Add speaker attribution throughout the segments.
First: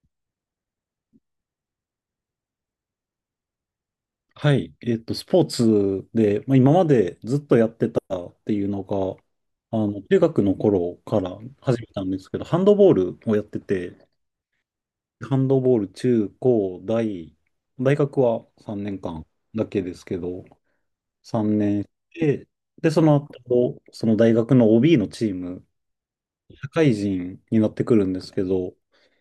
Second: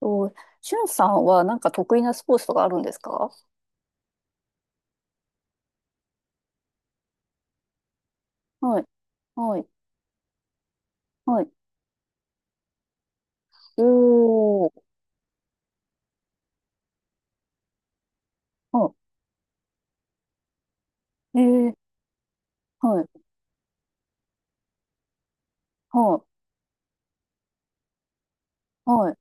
Speaker 1: と、しゅんさんはなんか得意なスポーツとかあるんですか？
Speaker 2: はい。スポーツで、まあ、今までずっとやってたっていう
Speaker 1: は
Speaker 2: の
Speaker 1: い、
Speaker 2: が、
Speaker 1: はい、
Speaker 2: 中学の頃から
Speaker 1: はい。
Speaker 2: 始めたんですけど、ハンドボールをやって
Speaker 1: お
Speaker 2: て、
Speaker 1: ー、
Speaker 2: ハンドボール中高大、大学は3
Speaker 1: は
Speaker 2: 年間だけですけど、
Speaker 1: い、え
Speaker 2: 3
Speaker 1: ー、
Speaker 2: 年で、で、
Speaker 1: は
Speaker 2: そ
Speaker 1: い、
Speaker 2: の後、その大学の OB のチーム、
Speaker 1: はい、
Speaker 2: 社会人になってくるんですけど、
Speaker 1: はい、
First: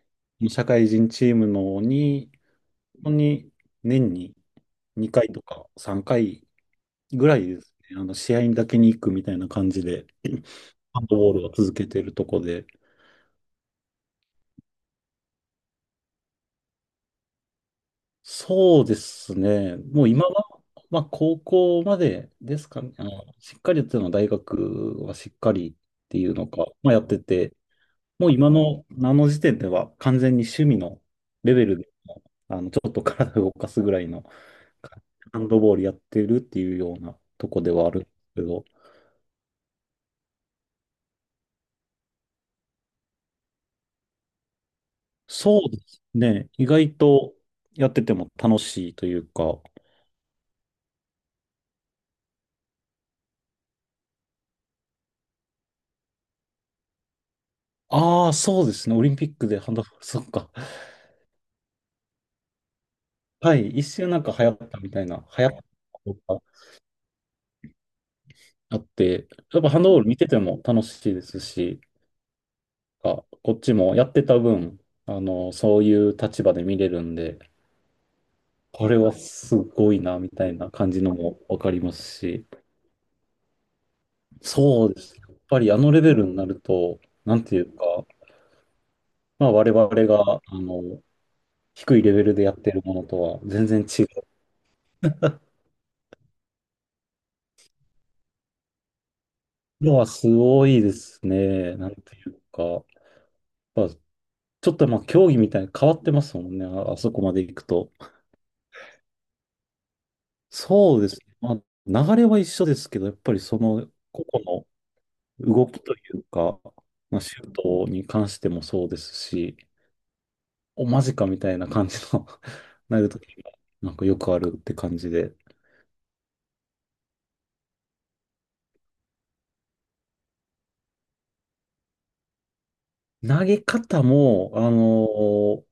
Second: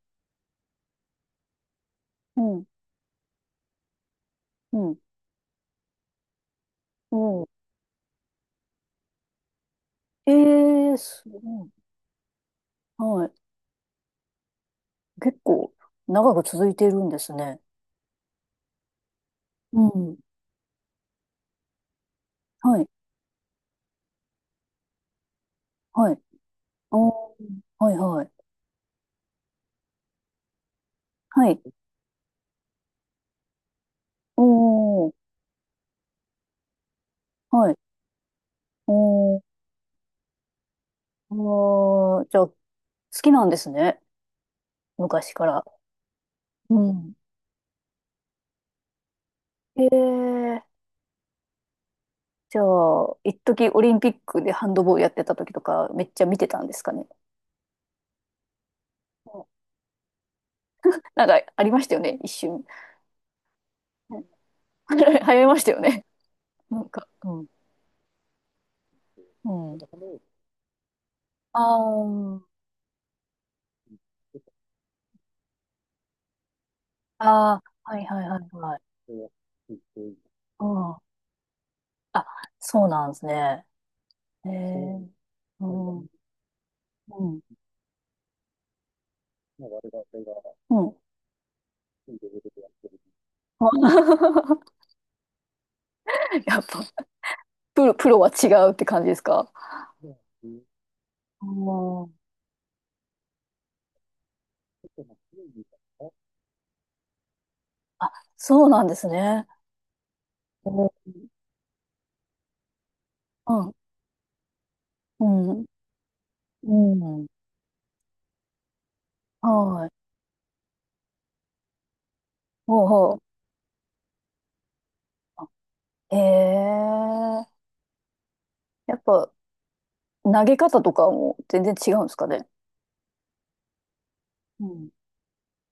Speaker 2: 社会人チームのに、
Speaker 1: うん、
Speaker 2: 本当に年に
Speaker 1: うん、
Speaker 2: 2回とか3回ぐら
Speaker 1: う
Speaker 2: い
Speaker 1: ん。
Speaker 2: ですね。試合にだけに行くみたいな感じで、
Speaker 1: えー、
Speaker 2: ハンド
Speaker 1: す
Speaker 2: ボールを
Speaker 1: ごい。
Speaker 2: 続けてるとこで。
Speaker 1: はい。結構長く続いているんですね。
Speaker 2: そうですね。
Speaker 1: う
Speaker 2: もう
Speaker 1: ん、
Speaker 2: 今は、まあ、高校までです
Speaker 1: は
Speaker 2: か
Speaker 1: い、
Speaker 2: ね。しっかりやってたのは大学はしっかりっ
Speaker 1: は
Speaker 2: て
Speaker 1: い、
Speaker 2: いうのか、まあ、やって
Speaker 1: おー、
Speaker 2: て、
Speaker 1: はい、は
Speaker 2: も
Speaker 1: い、
Speaker 2: う今の、あの時点では完全に趣味の
Speaker 1: は
Speaker 2: レ
Speaker 1: い、
Speaker 2: ベルでも、ちょっと体を動かすぐらいの、
Speaker 1: おー、
Speaker 2: ハンドボールやってるっていうようなとこ
Speaker 1: は
Speaker 2: で
Speaker 1: い、
Speaker 2: はあるんですけど、
Speaker 1: おー、あー、じゃあ、好きなんですね。昔か
Speaker 2: そ
Speaker 1: ら。
Speaker 2: うですね。意
Speaker 1: う
Speaker 2: 外
Speaker 1: ん。
Speaker 2: とやってても楽しいというか。
Speaker 1: えー、じゃあ、一時オリンピックでハンドボールやってた時とか、めっちゃ見てたんですかね。
Speaker 2: ああ、そうですね。オリンピッ
Speaker 1: うん、
Speaker 2: クでハンドボール、そっか。
Speaker 1: なんか、ありましたよね、一瞬。
Speaker 2: はい。一瞬な
Speaker 1: う
Speaker 2: んか流行ったみ
Speaker 1: ん。
Speaker 2: た
Speaker 1: 流
Speaker 2: いな、
Speaker 1: 行
Speaker 2: 流
Speaker 1: り
Speaker 2: 行っ
Speaker 1: ま
Speaker 2: た
Speaker 1: したよ
Speaker 2: こ
Speaker 1: ね。
Speaker 2: とが
Speaker 1: なんか、うん。
Speaker 2: あって、
Speaker 1: う
Speaker 2: やっぱ
Speaker 1: ん。
Speaker 2: ハンドボール見てても楽しいです
Speaker 1: あ
Speaker 2: し、
Speaker 1: ー、
Speaker 2: あ、こっちもやってた分、そういう立場で見れるんで、
Speaker 1: あー、はいはいはいはい。
Speaker 2: これはすごいな、みたい
Speaker 1: う
Speaker 2: な感
Speaker 1: ん。
Speaker 2: じのもわかります
Speaker 1: あ、
Speaker 2: し、
Speaker 1: そうなんですね。へ
Speaker 2: そうで
Speaker 1: え、
Speaker 2: す。やっぱ
Speaker 1: う
Speaker 2: りあの
Speaker 1: ん、う
Speaker 2: レ
Speaker 1: ん、
Speaker 2: ベルになると、なんていうか、まあ、我々があ
Speaker 1: うん。
Speaker 2: の低いレベルでやってるものとは全然違う。
Speaker 1: やっぱ、プロは違うって感じですか？
Speaker 2: のはすごいです
Speaker 1: う
Speaker 2: ね。なん
Speaker 1: ん。
Speaker 2: ていうか。まあ、ちょっとまあ競技みたいに変わってますもんね。あ、あそこまで行くと。
Speaker 1: あ、そうなんですね。うん、
Speaker 2: そうですね。まあ、流れは一緒ですけど、やっぱりその個々
Speaker 1: う
Speaker 2: の
Speaker 1: ん、
Speaker 2: 動きというか、
Speaker 1: う
Speaker 2: まあ、
Speaker 1: ん。
Speaker 2: シュートに関してもそうですし、
Speaker 1: はい。
Speaker 2: おマジかみたいな感じの
Speaker 1: ほう
Speaker 2: なる
Speaker 1: ほう。
Speaker 2: ときが、なんかよくあるって感じで。
Speaker 1: あ、ええ、やっぱ投げ方とかも全然違うんですかね。
Speaker 2: 投げ方も、
Speaker 1: うん。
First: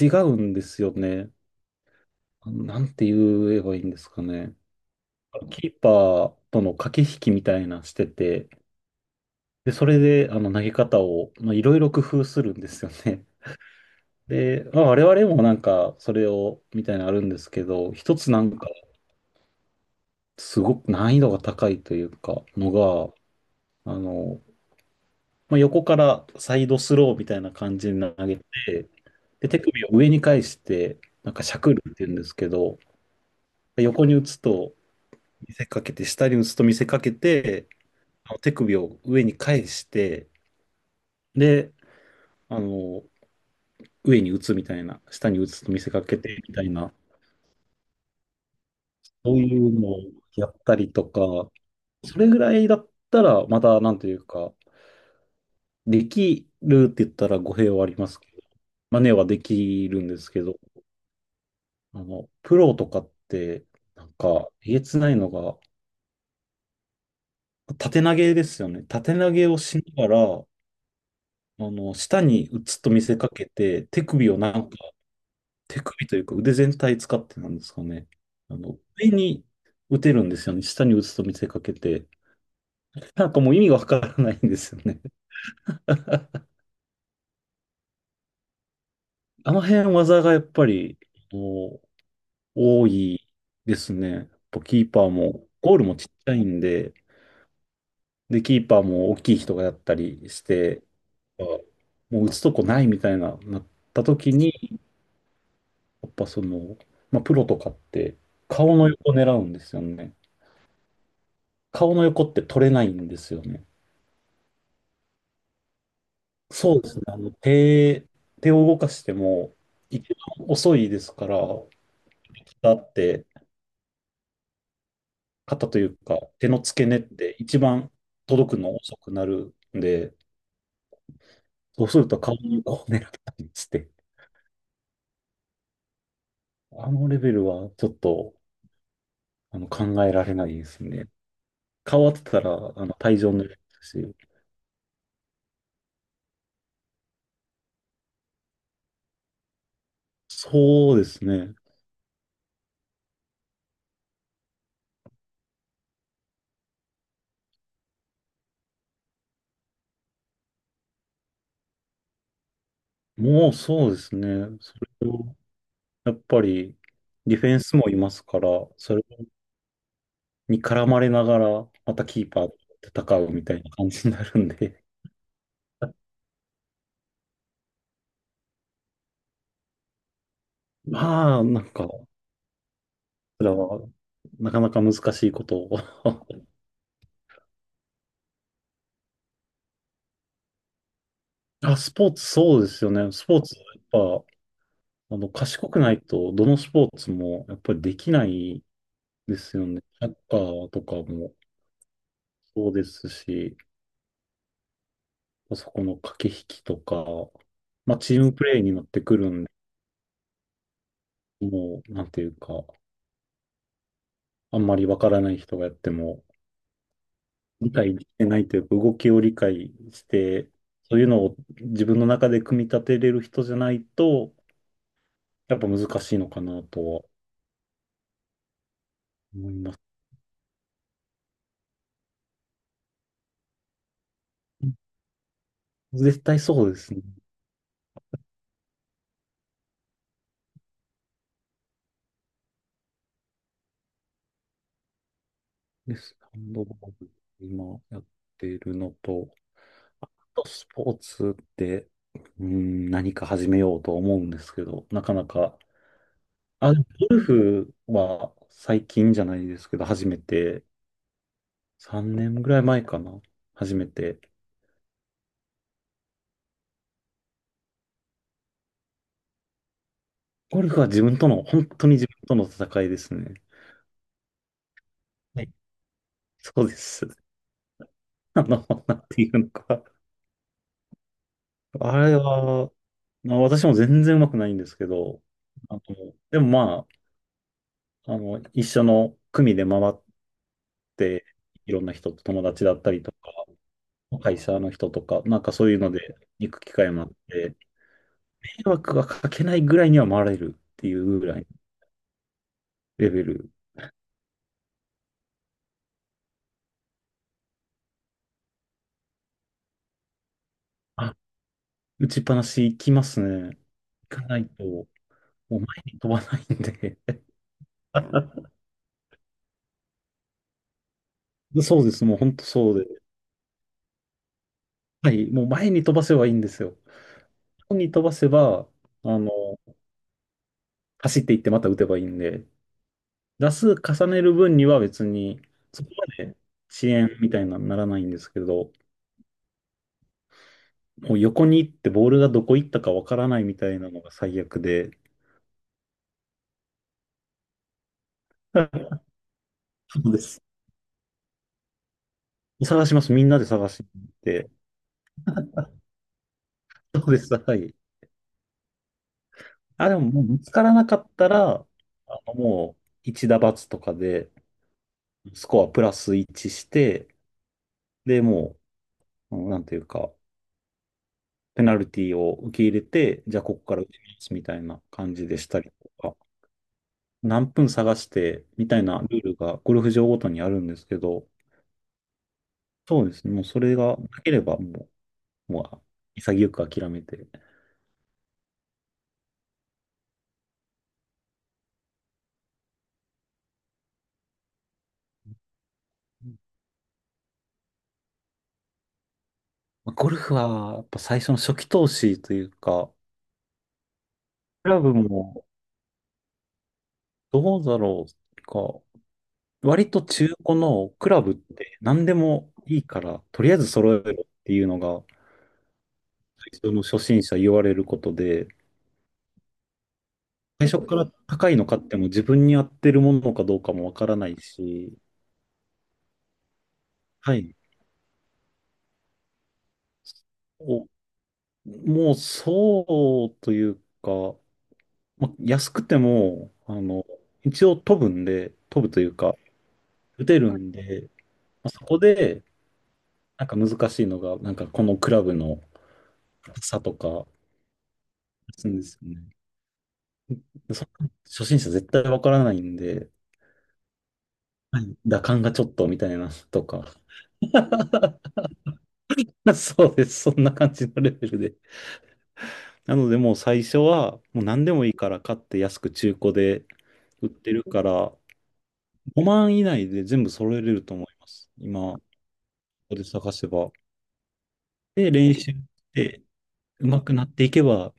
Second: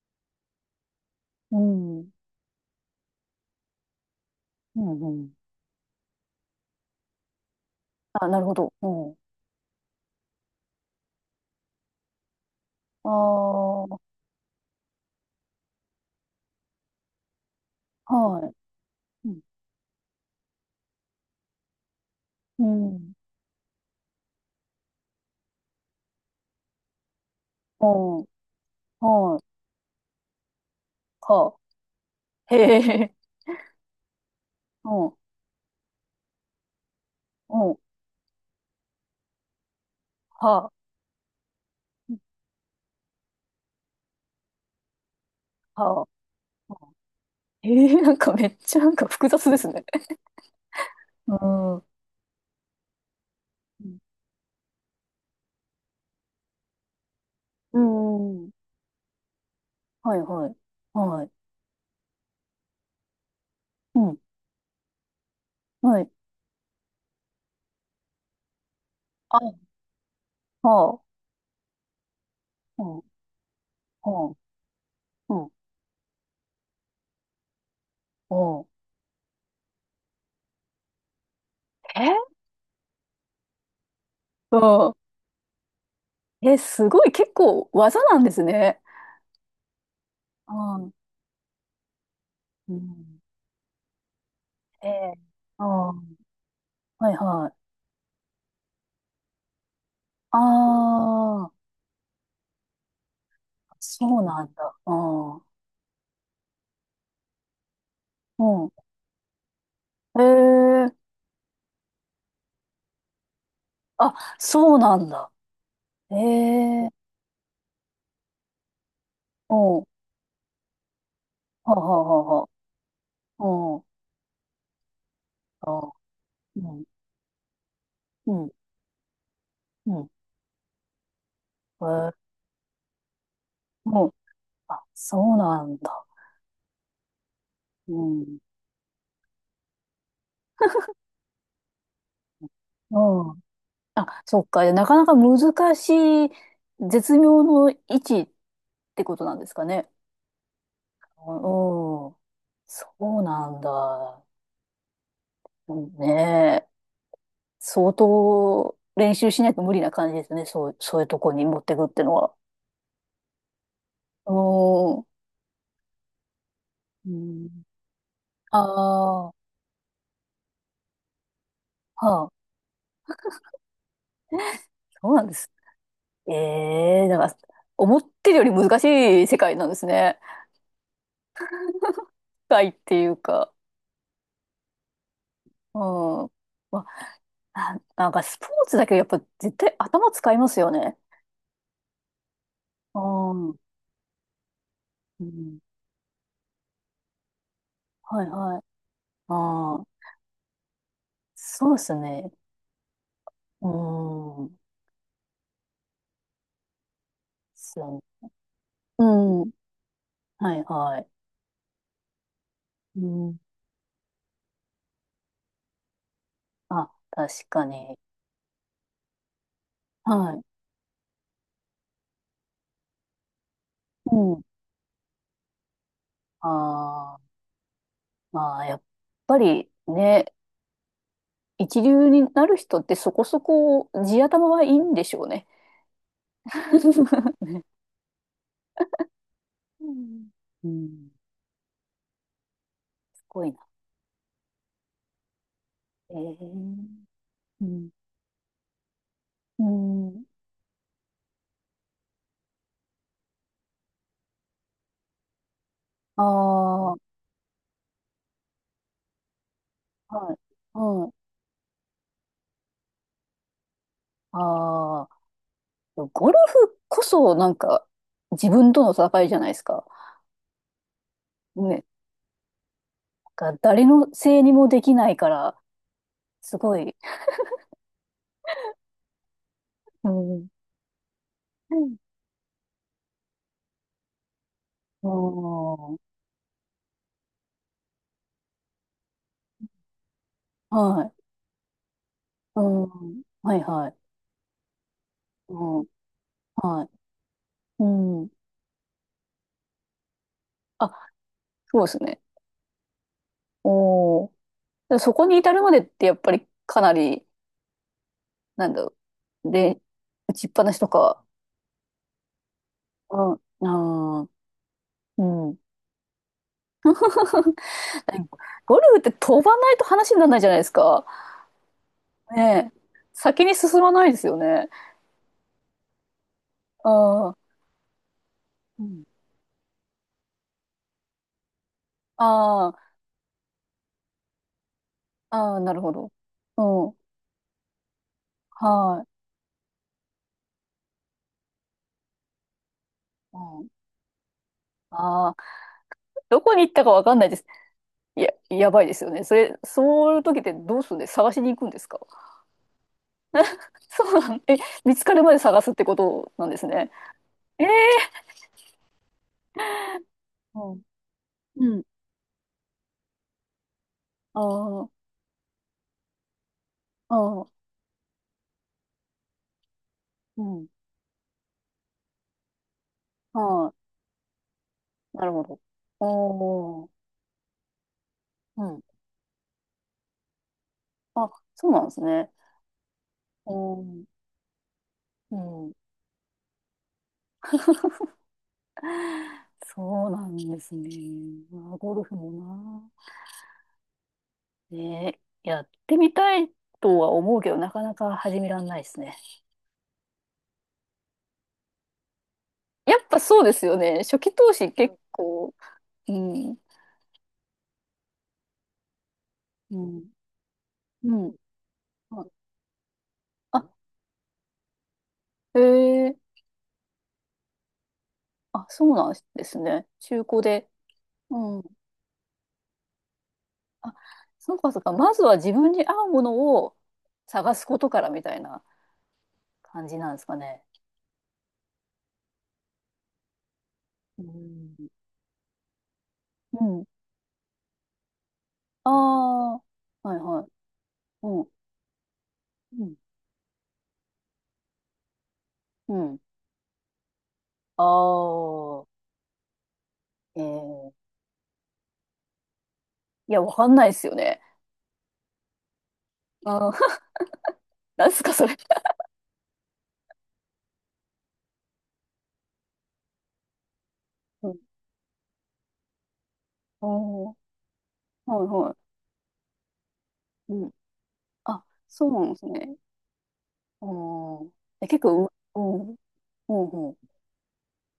Speaker 2: 違うんですよね。
Speaker 1: うん。う
Speaker 2: なんて言えばいいんですかね。
Speaker 1: ん。うん、
Speaker 2: キーパーとの駆け引きみたいなして
Speaker 1: あ、なる
Speaker 2: て、
Speaker 1: ほど。うん。
Speaker 2: で、それで、投げ方を、まあ、いろいろ工夫するんですよ
Speaker 1: あ
Speaker 2: ね。
Speaker 1: あ、
Speaker 2: で、まあ、我々もなんか、それを、みたいなのあるんですけど、一つな
Speaker 1: は
Speaker 2: んか、
Speaker 1: い。うん、
Speaker 2: すごく難易度が高いというか、
Speaker 1: う
Speaker 2: の
Speaker 1: ん。
Speaker 2: が、あの、まあ、横からサイドスローみたいな感
Speaker 1: う
Speaker 2: じに
Speaker 1: ん。
Speaker 2: 投げて、
Speaker 1: はい。
Speaker 2: で、手首を上に返して、なんかし
Speaker 1: は
Speaker 2: ゃくるって言うんですけ
Speaker 1: あ。
Speaker 2: ど、
Speaker 1: へえ。
Speaker 2: 横に打つと
Speaker 1: うん。
Speaker 2: 見せかけて、下に打つと見せかけて、
Speaker 1: うん。
Speaker 2: あの手首を上に返して、
Speaker 1: はあ。
Speaker 2: で、あの、上に打つみたいな、下に打つと見せか
Speaker 1: はあ。
Speaker 2: けてみたいな、
Speaker 1: ええ、なんかめっちゃなんか複
Speaker 2: そう
Speaker 1: 雑で
Speaker 2: い
Speaker 1: す
Speaker 2: う
Speaker 1: ね。
Speaker 2: のをやったりと
Speaker 1: う
Speaker 2: か、
Speaker 1: ん。う
Speaker 2: それぐらいだったら、また、なんと
Speaker 1: ん。
Speaker 2: いうか、できるって言ったら語弊
Speaker 1: う
Speaker 2: はありますけど、
Speaker 1: ん、
Speaker 2: 真似はできるん
Speaker 1: は
Speaker 2: で
Speaker 1: い
Speaker 2: すけ
Speaker 1: はい。
Speaker 2: ど、
Speaker 1: はい。
Speaker 2: プロとかって、
Speaker 1: う
Speaker 2: なん
Speaker 1: ん。
Speaker 2: か、えげつないのが、
Speaker 1: はい。
Speaker 2: 縦投げですよね。縦投げを
Speaker 1: あ、
Speaker 2: しながら、
Speaker 1: はあ。
Speaker 2: 下に打つ
Speaker 1: う
Speaker 2: と
Speaker 1: ん。
Speaker 2: 見
Speaker 1: は
Speaker 2: せかけて、手
Speaker 1: あ。
Speaker 2: 首を何
Speaker 1: うん。
Speaker 2: 手首というか腕全体使ってなんですかね。
Speaker 1: うん。
Speaker 2: 上に打てるんですよね。下に打つと見せかけて。
Speaker 1: え、
Speaker 2: なんかもう意味がわからないん
Speaker 1: う
Speaker 2: ですよ
Speaker 1: ん。
Speaker 2: ね。
Speaker 1: え、すごい、結構技なんですね。
Speaker 2: あの辺技がやっ
Speaker 1: あ
Speaker 2: ぱ
Speaker 1: ー、
Speaker 2: り、もう
Speaker 1: う
Speaker 2: 多
Speaker 1: ん。
Speaker 2: いですね。やっぱキ
Speaker 1: え
Speaker 2: ーパー
Speaker 1: え。
Speaker 2: も、
Speaker 1: あ
Speaker 2: ゴール
Speaker 1: あ、
Speaker 2: もちっちゃ
Speaker 1: は
Speaker 2: いんで、
Speaker 1: いはい。
Speaker 2: で、キーパーも大きい人がやったり
Speaker 1: あ
Speaker 2: して、あ
Speaker 1: あ、
Speaker 2: もう打つとこないみたいな、なった
Speaker 1: そう
Speaker 2: 時
Speaker 1: なん
Speaker 2: に、
Speaker 1: だ。ああ、
Speaker 2: やっぱその、まあ、プロとかって
Speaker 1: うん。
Speaker 2: 顔の横狙うんですよね。
Speaker 1: ええ。
Speaker 2: 顔の横って取れないんですよね。
Speaker 1: あ、そうなんだ。え
Speaker 2: そうで
Speaker 1: え。
Speaker 2: すね。手を動かして
Speaker 1: う
Speaker 2: も、
Speaker 1: ん。は
Speaker 2: 一番遅いですから、
Speaker 1: あはあはあは
Speaker 2: 肩って、
Speaker 1: あ。うん。
Speaker 2: 肩
Speaker 1: あ
Speaker 2: とい
Speaker 1: あ、
Speaker 2: うか、手の
Speaker 1: う
Speaker 2: 付
Speaker 1: ん。
Speaker 2: け根って一番
Speaker 1: うん。
Speaker 2: 届くの遅くなるん
Speaker 1: うん、
Speaker 2: で、そ
Speaker 1: え
Speaker 2: うする
Speaker 1: え。
Speaker 2: と顔にこう狙ったりして、
Speaker 1: うん。あ、そうなんだ。
Speaker 2: あのレベルはちょ
Speaker 1: う
Speaker 2: っと、
Speaker 1: ん。
Speaker 2: 考えられないですね。顔当てたら、
Speaker 1: う
Speaker 2: 退場に
Speaker 1: ん。
Speaker 2: なりますし、
Speaker 1: あ、そっか。なかなか難しい、絶妙の位置ってことなんですかね。
Speaker 2: そうですね。
Speaker 1: うん。そうなんだ。ねえ。相当練習しないと無理な感じですね。そう、そういうとこに持ってくってのは。
Speaker 2: もうそうです
Speaker 1: う
Speaker 2: ね。そ
Speaker 1: ーん。
Speaker 2: れを、やっぱり、
Speaker 1: う
Speaker 2: ディフェン
Speaker 1: ん、
Speaker 2: スもいますから、
Speaker 1: あ
Speaker 2: それ
Speaker 1: あ、は
Speaker 2: に絡まれながら、またキ
Speaker 1: あ。
Speaker 2: ーパーと戦うみたいな感じになるんで、
Speaker 1: そうなんです。ええ、だから、思ってるより難しい世界なんですね。
Speaker 2: まあ、なんか、こ
Speaker 1: 世いっていう
Speaker 2: ち
Speaker 1: か。
Speaker 2: らは、なかなか難しいことを
Speaker 1: うん。まあ、な、なんかスポーツだけどやっぱ絶対頭使いますよね。
Speaker 2: あ、スポーツ、そうですよ
Speaker 1: う
Speaker 2: ね。スポー
Speaker 1: ん。う
Speaker 2: ツ、やっぱ、
Speaker 1: ん。
Speaker 2: 賢くないと、どのスポーツも、やっぱりでき
Speaker 1: は
Speaker 2: な
Speaker 1: いはい。
Speaker 2: いですよ
Speaker 1: あ
Speaker 2: ね。
Speaker 1: あ、
Speaker 2: サッカーとかも
Speaker 1: そうですね。
Speaker 2: そうですし、
Speaker 1: うん。で
Speaker 2: そこの駆け引きとか、
Speaker 1: す
Speaker 2: まあ、
Speaker 1: よ、
Speaker 2: チームプレーになって
Speaker 1: う
Speaker 2: くるんで、
Speaker 1: ん。はいはい。
Speaker 2: もう、なんていうか、
Speaker 1: うん。
Speaker 2: あんまりわからない人がやっても、
Speaker 1: あ、確か
Speaker 2: 理解
Speaker 1: に。
Speaker 2: してないというか、動きを理解し
Speaker 1: はい。
Speaker 2: て、そういうのを自分の中で組み立てれる人じゃないと、
Speaker 1: うん。
Speaker 2: やっぱ難しいのかなとは
Speaker 1: ああ、まあ、やっぱ
Speaker 2: 思い
Speaker 1: り
Speaker 2: ます。
Speaker 1: ね、一流になる人ってそこそこ地頭はいいんでしょうね。
Speaker 2: 絶対そうですね。
Speaker 1: ね、うん。うん、すごいな。
Speaker 2: で
Speaker 1: え
Speaker 2: す。ハンドボ
Speaker 1: ー。
Speaker 2: ール、
Speaker 1: う
Speaker 2: 今
Speaker 1: ん。
Speaker 2: やっているのと、
Speaker 1: うん。
Speaker 2: あとスポーツって、うん、何か始めようと思うんですけど、なかなか、
Speaker 1: あ
Speaker 2: あ、ゴ
Speaker 1: あ、は
Speaker 2: ルフは最近じゃないですけど、初め
Speaker 1: い。
Speaker 2: て、
Speaker 1: はい。
Speaker 2: 3年ぐらい前かな、初めて
Speaker 1: ああ、ゴルフこそなんか自分との戦いじゃないですか。
Speaker 2: ゴルフは自分との、本
Speaker 1: ね。
Speaker 2: 当に自分との戦いですね。
Speaker 1: なんか誰のせいにもできないか
Speaker 2: はい
Speaker 1: ら、す
Speaker 2: そうで
Speaker 1: ごい。
Speaker 2: す。なんていうのか。
Speaker 1: うん。
Speaker 2: あれは、まあ、私も全然上手くないんですけど、あの、
Speaker 1: うん。
Speaker 2: でもまあ、一緒の組で回っ
Speaker 1: はい。
Speaker 2: て、いろんな人と友
Speaker 1: う
Speaker 2: 達だったりと
Speaker 1: ん。
Speaker 2: か、
Speaker 1: はいはい。
Speaker 2: 会社の人とか、なんかそういう
Speaker 1: うん。
Speaker 2: ので行く機
Speaker 1: はい。
Speaker 2: 会もあって、
Speaker 1: うん。
Speaker 2: 迷惑がかけないぐらいには回れるってい
Speaker 1: あ、
Speaker 2: うぐらいの
Speaker 1: そうですね。
Speaker 2: レベル。
Speaker 1: おー。で、そこに至るまでってやっぱりかなり、なんだろう。で、打ちっぱなしと
Speaker 2: あ、
Speaker 1: か。
Speaker 2: 打ちっぱなし行きま
Speaker 1: う
Speaker 2: す
Speaker 1: ん。
Speaker 2: ね。行か
Speaker 1: あー、
Speaker 2: ないと、も
Speaker 1: うん。
Speaker 2: う前に飛ばないんで。
Speaker 1: ゴルフって飛ばないと話にならないじゃないですか。
Speaker 2: そうです。もう本当
Speaker 1: ね
Speaker 2: そ
Speaker 1: え。
Speaker 2: うで。
Speaker 1: 先に進まないですよね。
Speaker 2: はい。もう前に飛ばせばいいんですよ。
Speaker 1: ああ、
Speaker 2: 前に飛ばせば、
Speaker 1: うん。
Speaker 2: あの、走っていってまた打てばいいんで、
Speaker 1: あ
Speaker 2: 打数重ねる分には別
Speaker 1: あ、
Speaker 2: に、
Speaker 1: ああ、なる
Speaker 2: そ
Speaker 1: ほ
Speaker 2: こま
Speaker 1: ど。
Speaker 2: で
Speaker 1: う
Speaker 2: 遅
Speaker 1: ん。
Speaker 2: 延みたいなのにならないんですけど、
Speaker 1: はい。
Speaker 2: もう横に行ってボールがどこ行ったかわから
Speaker 1: う
Speaker 2: ないみ
Speaker 1: ん。
Speaker 2: たいなのが最悪で、
Speaker 1: ああ、どこに行ったかわかんないです。いや、やばいですよね。それ、
Speaker 2: そ
Speaker 1: そ
Speaker 2: う
Speaker 1: う
Speaker 2: で
Speaker 1: いう時っ
Speaker 2: す。
Speaker 1: てどうするんです、探しに行くんですか？
Speaker 2: 探します。みんなで探し
Speaker 1: そうなん、
Speaker 2: て。
Speaker 1: え、見つかるまで探すってことなんですね。
Speaker 2: そうです。は
Speaker 1: えー、
Speaker 2: い。あ、でも、もう見つか
Speaker 1: う
Speaker 2: ら
Speaker 1: ん。
Speaker 2: なかったら、
Speaker 1: うん。
Speaker 2: もう、一打罰とかで、
Speaker 1: あ
Speaker 2: スコアプラス1して、
Speaker 1: あ、ああ、
Speaker 2: で、もう、うんなんていうか、
Speaker 1: うん。
Speaker 2: ペナルティを受け入れて、じ
Speaker 1: あ
Speaker 2: ゃあここ
Speaker 1: あ。
Speaker 2: から打ちますみたいな感
Speaker 1: な
Speaker 2: じ
Speaker 1: る
Speaker 2: で
Speaker 1: ほ
Speaker 2: し
Speaker 1: ど。
Speaker 2: たりとか、
Speaker 1: おー、
Speaker 2: 何分探して
Speaker 1: う
Speaker 2: みた
Speaker 1: ん。
Speaker 2: いなルールがゴルフ場ごとにあるんですけど、
Speaker 1: あ、そうなんですね。
Speaker 2: そうですね、もうそれ
Speaker 1: お
Speaker 2: が
Speaker 1: ー、
Speaker 2: なければも
Speaker 1: う
Speaker 2: う、も
Speaker 1: ん。
Speaker 2: う潔く諦めて。
Speaker 1: そうなんですね。まあ、ゴルフもな。ねえ、やってみたいとは思うけど、なかなか始めらんないですね。
Speaker 2: まあゴルフはやっぱ最初の初期投資というか、
Speaker 1: やっぱそうですよね。初期投
Speaker 2: ク
Speaker 1: 資
Speaker 2: ラブ
Speaker 1: 結
Speaker 2: も
Speaker 1: 構、うん、
Speaker 2: どうだろうか、
Speaker 1: う
Speaker 2: 割と
Speaker 1: ん。
Speaker 2: 中古のク
Speaker 1: う
Speaker 2: ラブっ
Speaker 1: ん。
Speaker 2: て何でもいいから、とりあえ
Speaker 1: あ、
Speaker 2: ず揃えろっていうのが、
Speaker 1: へえ、
Speaker 2: 最初の初心者言われることで、
Speaker 1: あ、そうなんですね。中古
Speaker 2: 最
Speaker 1: で。
Speaker 2: 初から高い
Speaker 1: うん。
Speaker 2: の買っても自分に合ってるものかどうかも
Speaker 1: あ、
Speaker 2: わからない
Speaker 1: そうかそうか。
Speaker 2: し、
Speaker 1: まずは自分に合うものを
Speaker 2: は
Speaker 1: 探
Speaker 2: い。
Speaker 1: すことからみたいな感じなんですかね。
Speaker 2: お、もうそうという
Speaker 1: う
Speaker 2: か、
Speaker 1: ん。
Speaker 2: ま、安くても、
Speaker 1: うん。
Speaker 2: 一応飛ぶんで、飛
Speaker 1: あ
Speaker 2: ぶというか、
Speaker 1: あ、はい
Speaker 2: 打て
Speaker 1: はい。
Speaker 2: るんで、
Speaker 1: うん。
Speaker 2: ま、そこで、
Speaker 1: うん。
Speaker 2: なんか難しいのが、なんかこのクラブの
Speaker 1: うん。
Speaker 2: 差とか、
Speaker 1: あ
Speaker 2: するんで
Speaker 1: あ、
Speaker 2: すよね。
Speaker 1: え
Speaker 2: でそ
Speaker 1: え、
Speaker 2: 初心者絶対わからないんで、
Speaker 1: いや、わかんないですよね。
Speaker 2: はい、打感がちょっとみたいなと
Speaker 1: あー、
Speaker 2: か、
Speaker 1: なんすか、それ。
Speaker 2: そうです。そんな感じのレベルで。なのでもう最初はもう
Speaker 1: うん。
Speaker 2: 何でもいいから買って安く中古で
Speaker 1: ああ、
Speaker 2: 売っ
Speaker 1: は
Speaker 2: てるから
Speaker 1: いは
Speaker 2: 5万以内で全部揃
Speaker 1: い。
Speaker 2: え
Speaker 1: うん。
Speaker 2: れると思います。
Speaker 1: あ、
Speaker 2: 今、こ
Speaker 1: そうなんですね。
Speaker 2: こで探せば。
Speaker 1: うん。え、結
Speaker 2: で、
Speaker 1: 構、う、
Speaker 2: 練習し
Speaker 1: うん、
Speaker 2: て
Speaker 1: うん、うん。
Speaker 2: 上手くなっていけば、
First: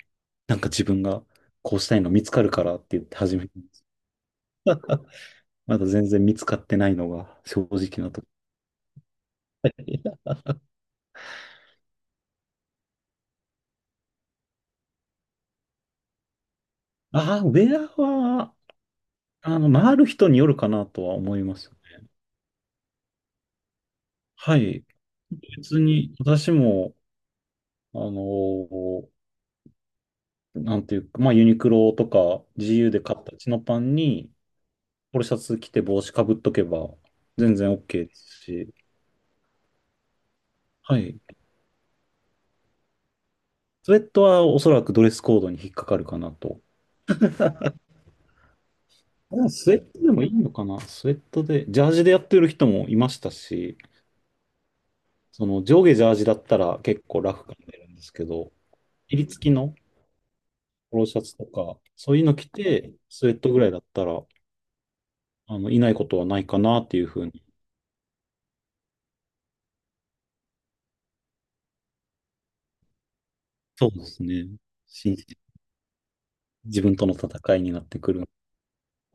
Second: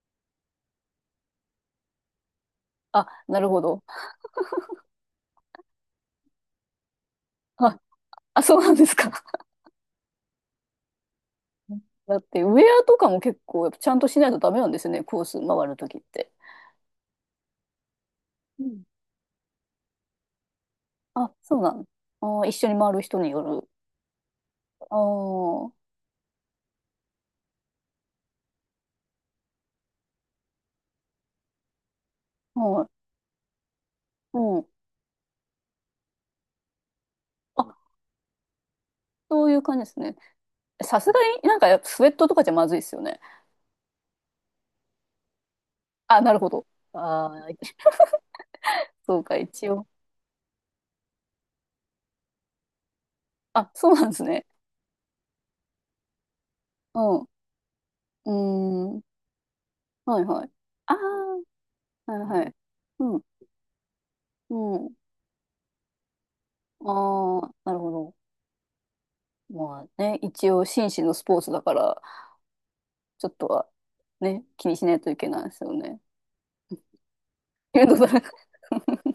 Speaker 2: なんか自分がこうしたいの見つかるからって言っ
Speaker 1: あ、
Speaker 2: て始
Speaker 1: な
Speaker 2: め
Speaker 1: る
Speaker 2: た
Speaker 1: ほ
Speaker 2: んで
Speaker 1: ど。
Speaker 2: す。まだ全然見つかってないのが正
Speaker 1: あ、
Speaker 2: 直なとこ
Speaker 1: あ、そうなんですか。
Speaker 2: ろ。
Speaker 1: だって、ウェアとかも結構、やっぱちゃんとしないとダメなんですよね、コース回るときって。
Speaker 2: ああ、ウェアは、
Speaker 1: うん。
Speaker 2: 回る人によるかなとは
Speaker 1: あ、
Speaker 2: 思いま
Speaker 1: そうな
Speaker 2: すね。
Speaker 1: ん。あー、一緒に回る人による。
Speaker 2: はい。
Speaker 1: あ
Speaker 2: 別
Speaker 1: あ、
Speaker 2: に私も、あのーなんていうか、まあユニクロとか
Speaker 1: は
Speaker 2: GU
Speaker 1: い。
Speaker 2: で買ったチノパンに、
Speaker 1: うん。
Speaker 2: ポロシャツ着て帽子かぶっとけば全
Speaker 1: あ、
Speaker 2: 然 OK ですし、
Speaker 1: そういう感じですね。
Speaker 2: は
Speaker 1: さす
Speaker 2: い。
Speaker 1: がになんかやっぱスウェットとかじゃまずいですよね。
Speaker 2: スウェットはおそらくドレスコードに引っかかるか
Speaker 1: あ、な
Speaker 2: な
Speaker 1: るほ
Speaker 2: と。
Speaker 1: ど。ああ、そうか、
Speaker 2: でも
Speaker 1: 一
Speaker 2: スウェッ
Speaker 1: 応。
Speaker 2: トでもいいのかなスウェットで、ジャージでやってる人もいました
Speaker 1: あ、
Speaker 2: し、
Speaker 1: そうなんですね。
Speaker 2: その上下ジャージだったら
Speaker 1: う
Speaker 2: 結構
Speaker 1: ん。う
Speaker 2: ラフ感出るんですけ
Speaker 1: ー
Speaker 2: ど、
Speaker 1: ん。
Speaker 2: 襟付きの
Speaker 1: はいはい。ああ、
Speaker 2: ポロシャツとか、そ
Speaker 1: は
Speaker 2: ういうの
Speaker 1: いは
Speaker 2: 着
Speaker 1: い。
Speaker 2: て、
Speaker 1: うん。
Speaker 2: スウェットぐらいだったら、
Speaker 1: うん。
Speaker 2: いないことはないかなっていうふう
Speaker 1: あ
Speaker 2: に。
Speaker 1: あ、なるほど。まあね、一応紳士のスポーツだから、ちょっとは
Speaker 2: そうです
Speaker 1: ね、
Speaker 2: ね。
Speaker 1: 気にしないと
Speaker 2: 信
Speaker 1: いけ
Speaker 2: じ
Speaker 1: ないですよね。
Speaker 2: 自分との戦い になっ
Speaker 1: けど
Speaker 2: て
Speaker 1: な
Speaker 2: く
Speaker 1: ん。
Speaker 2: る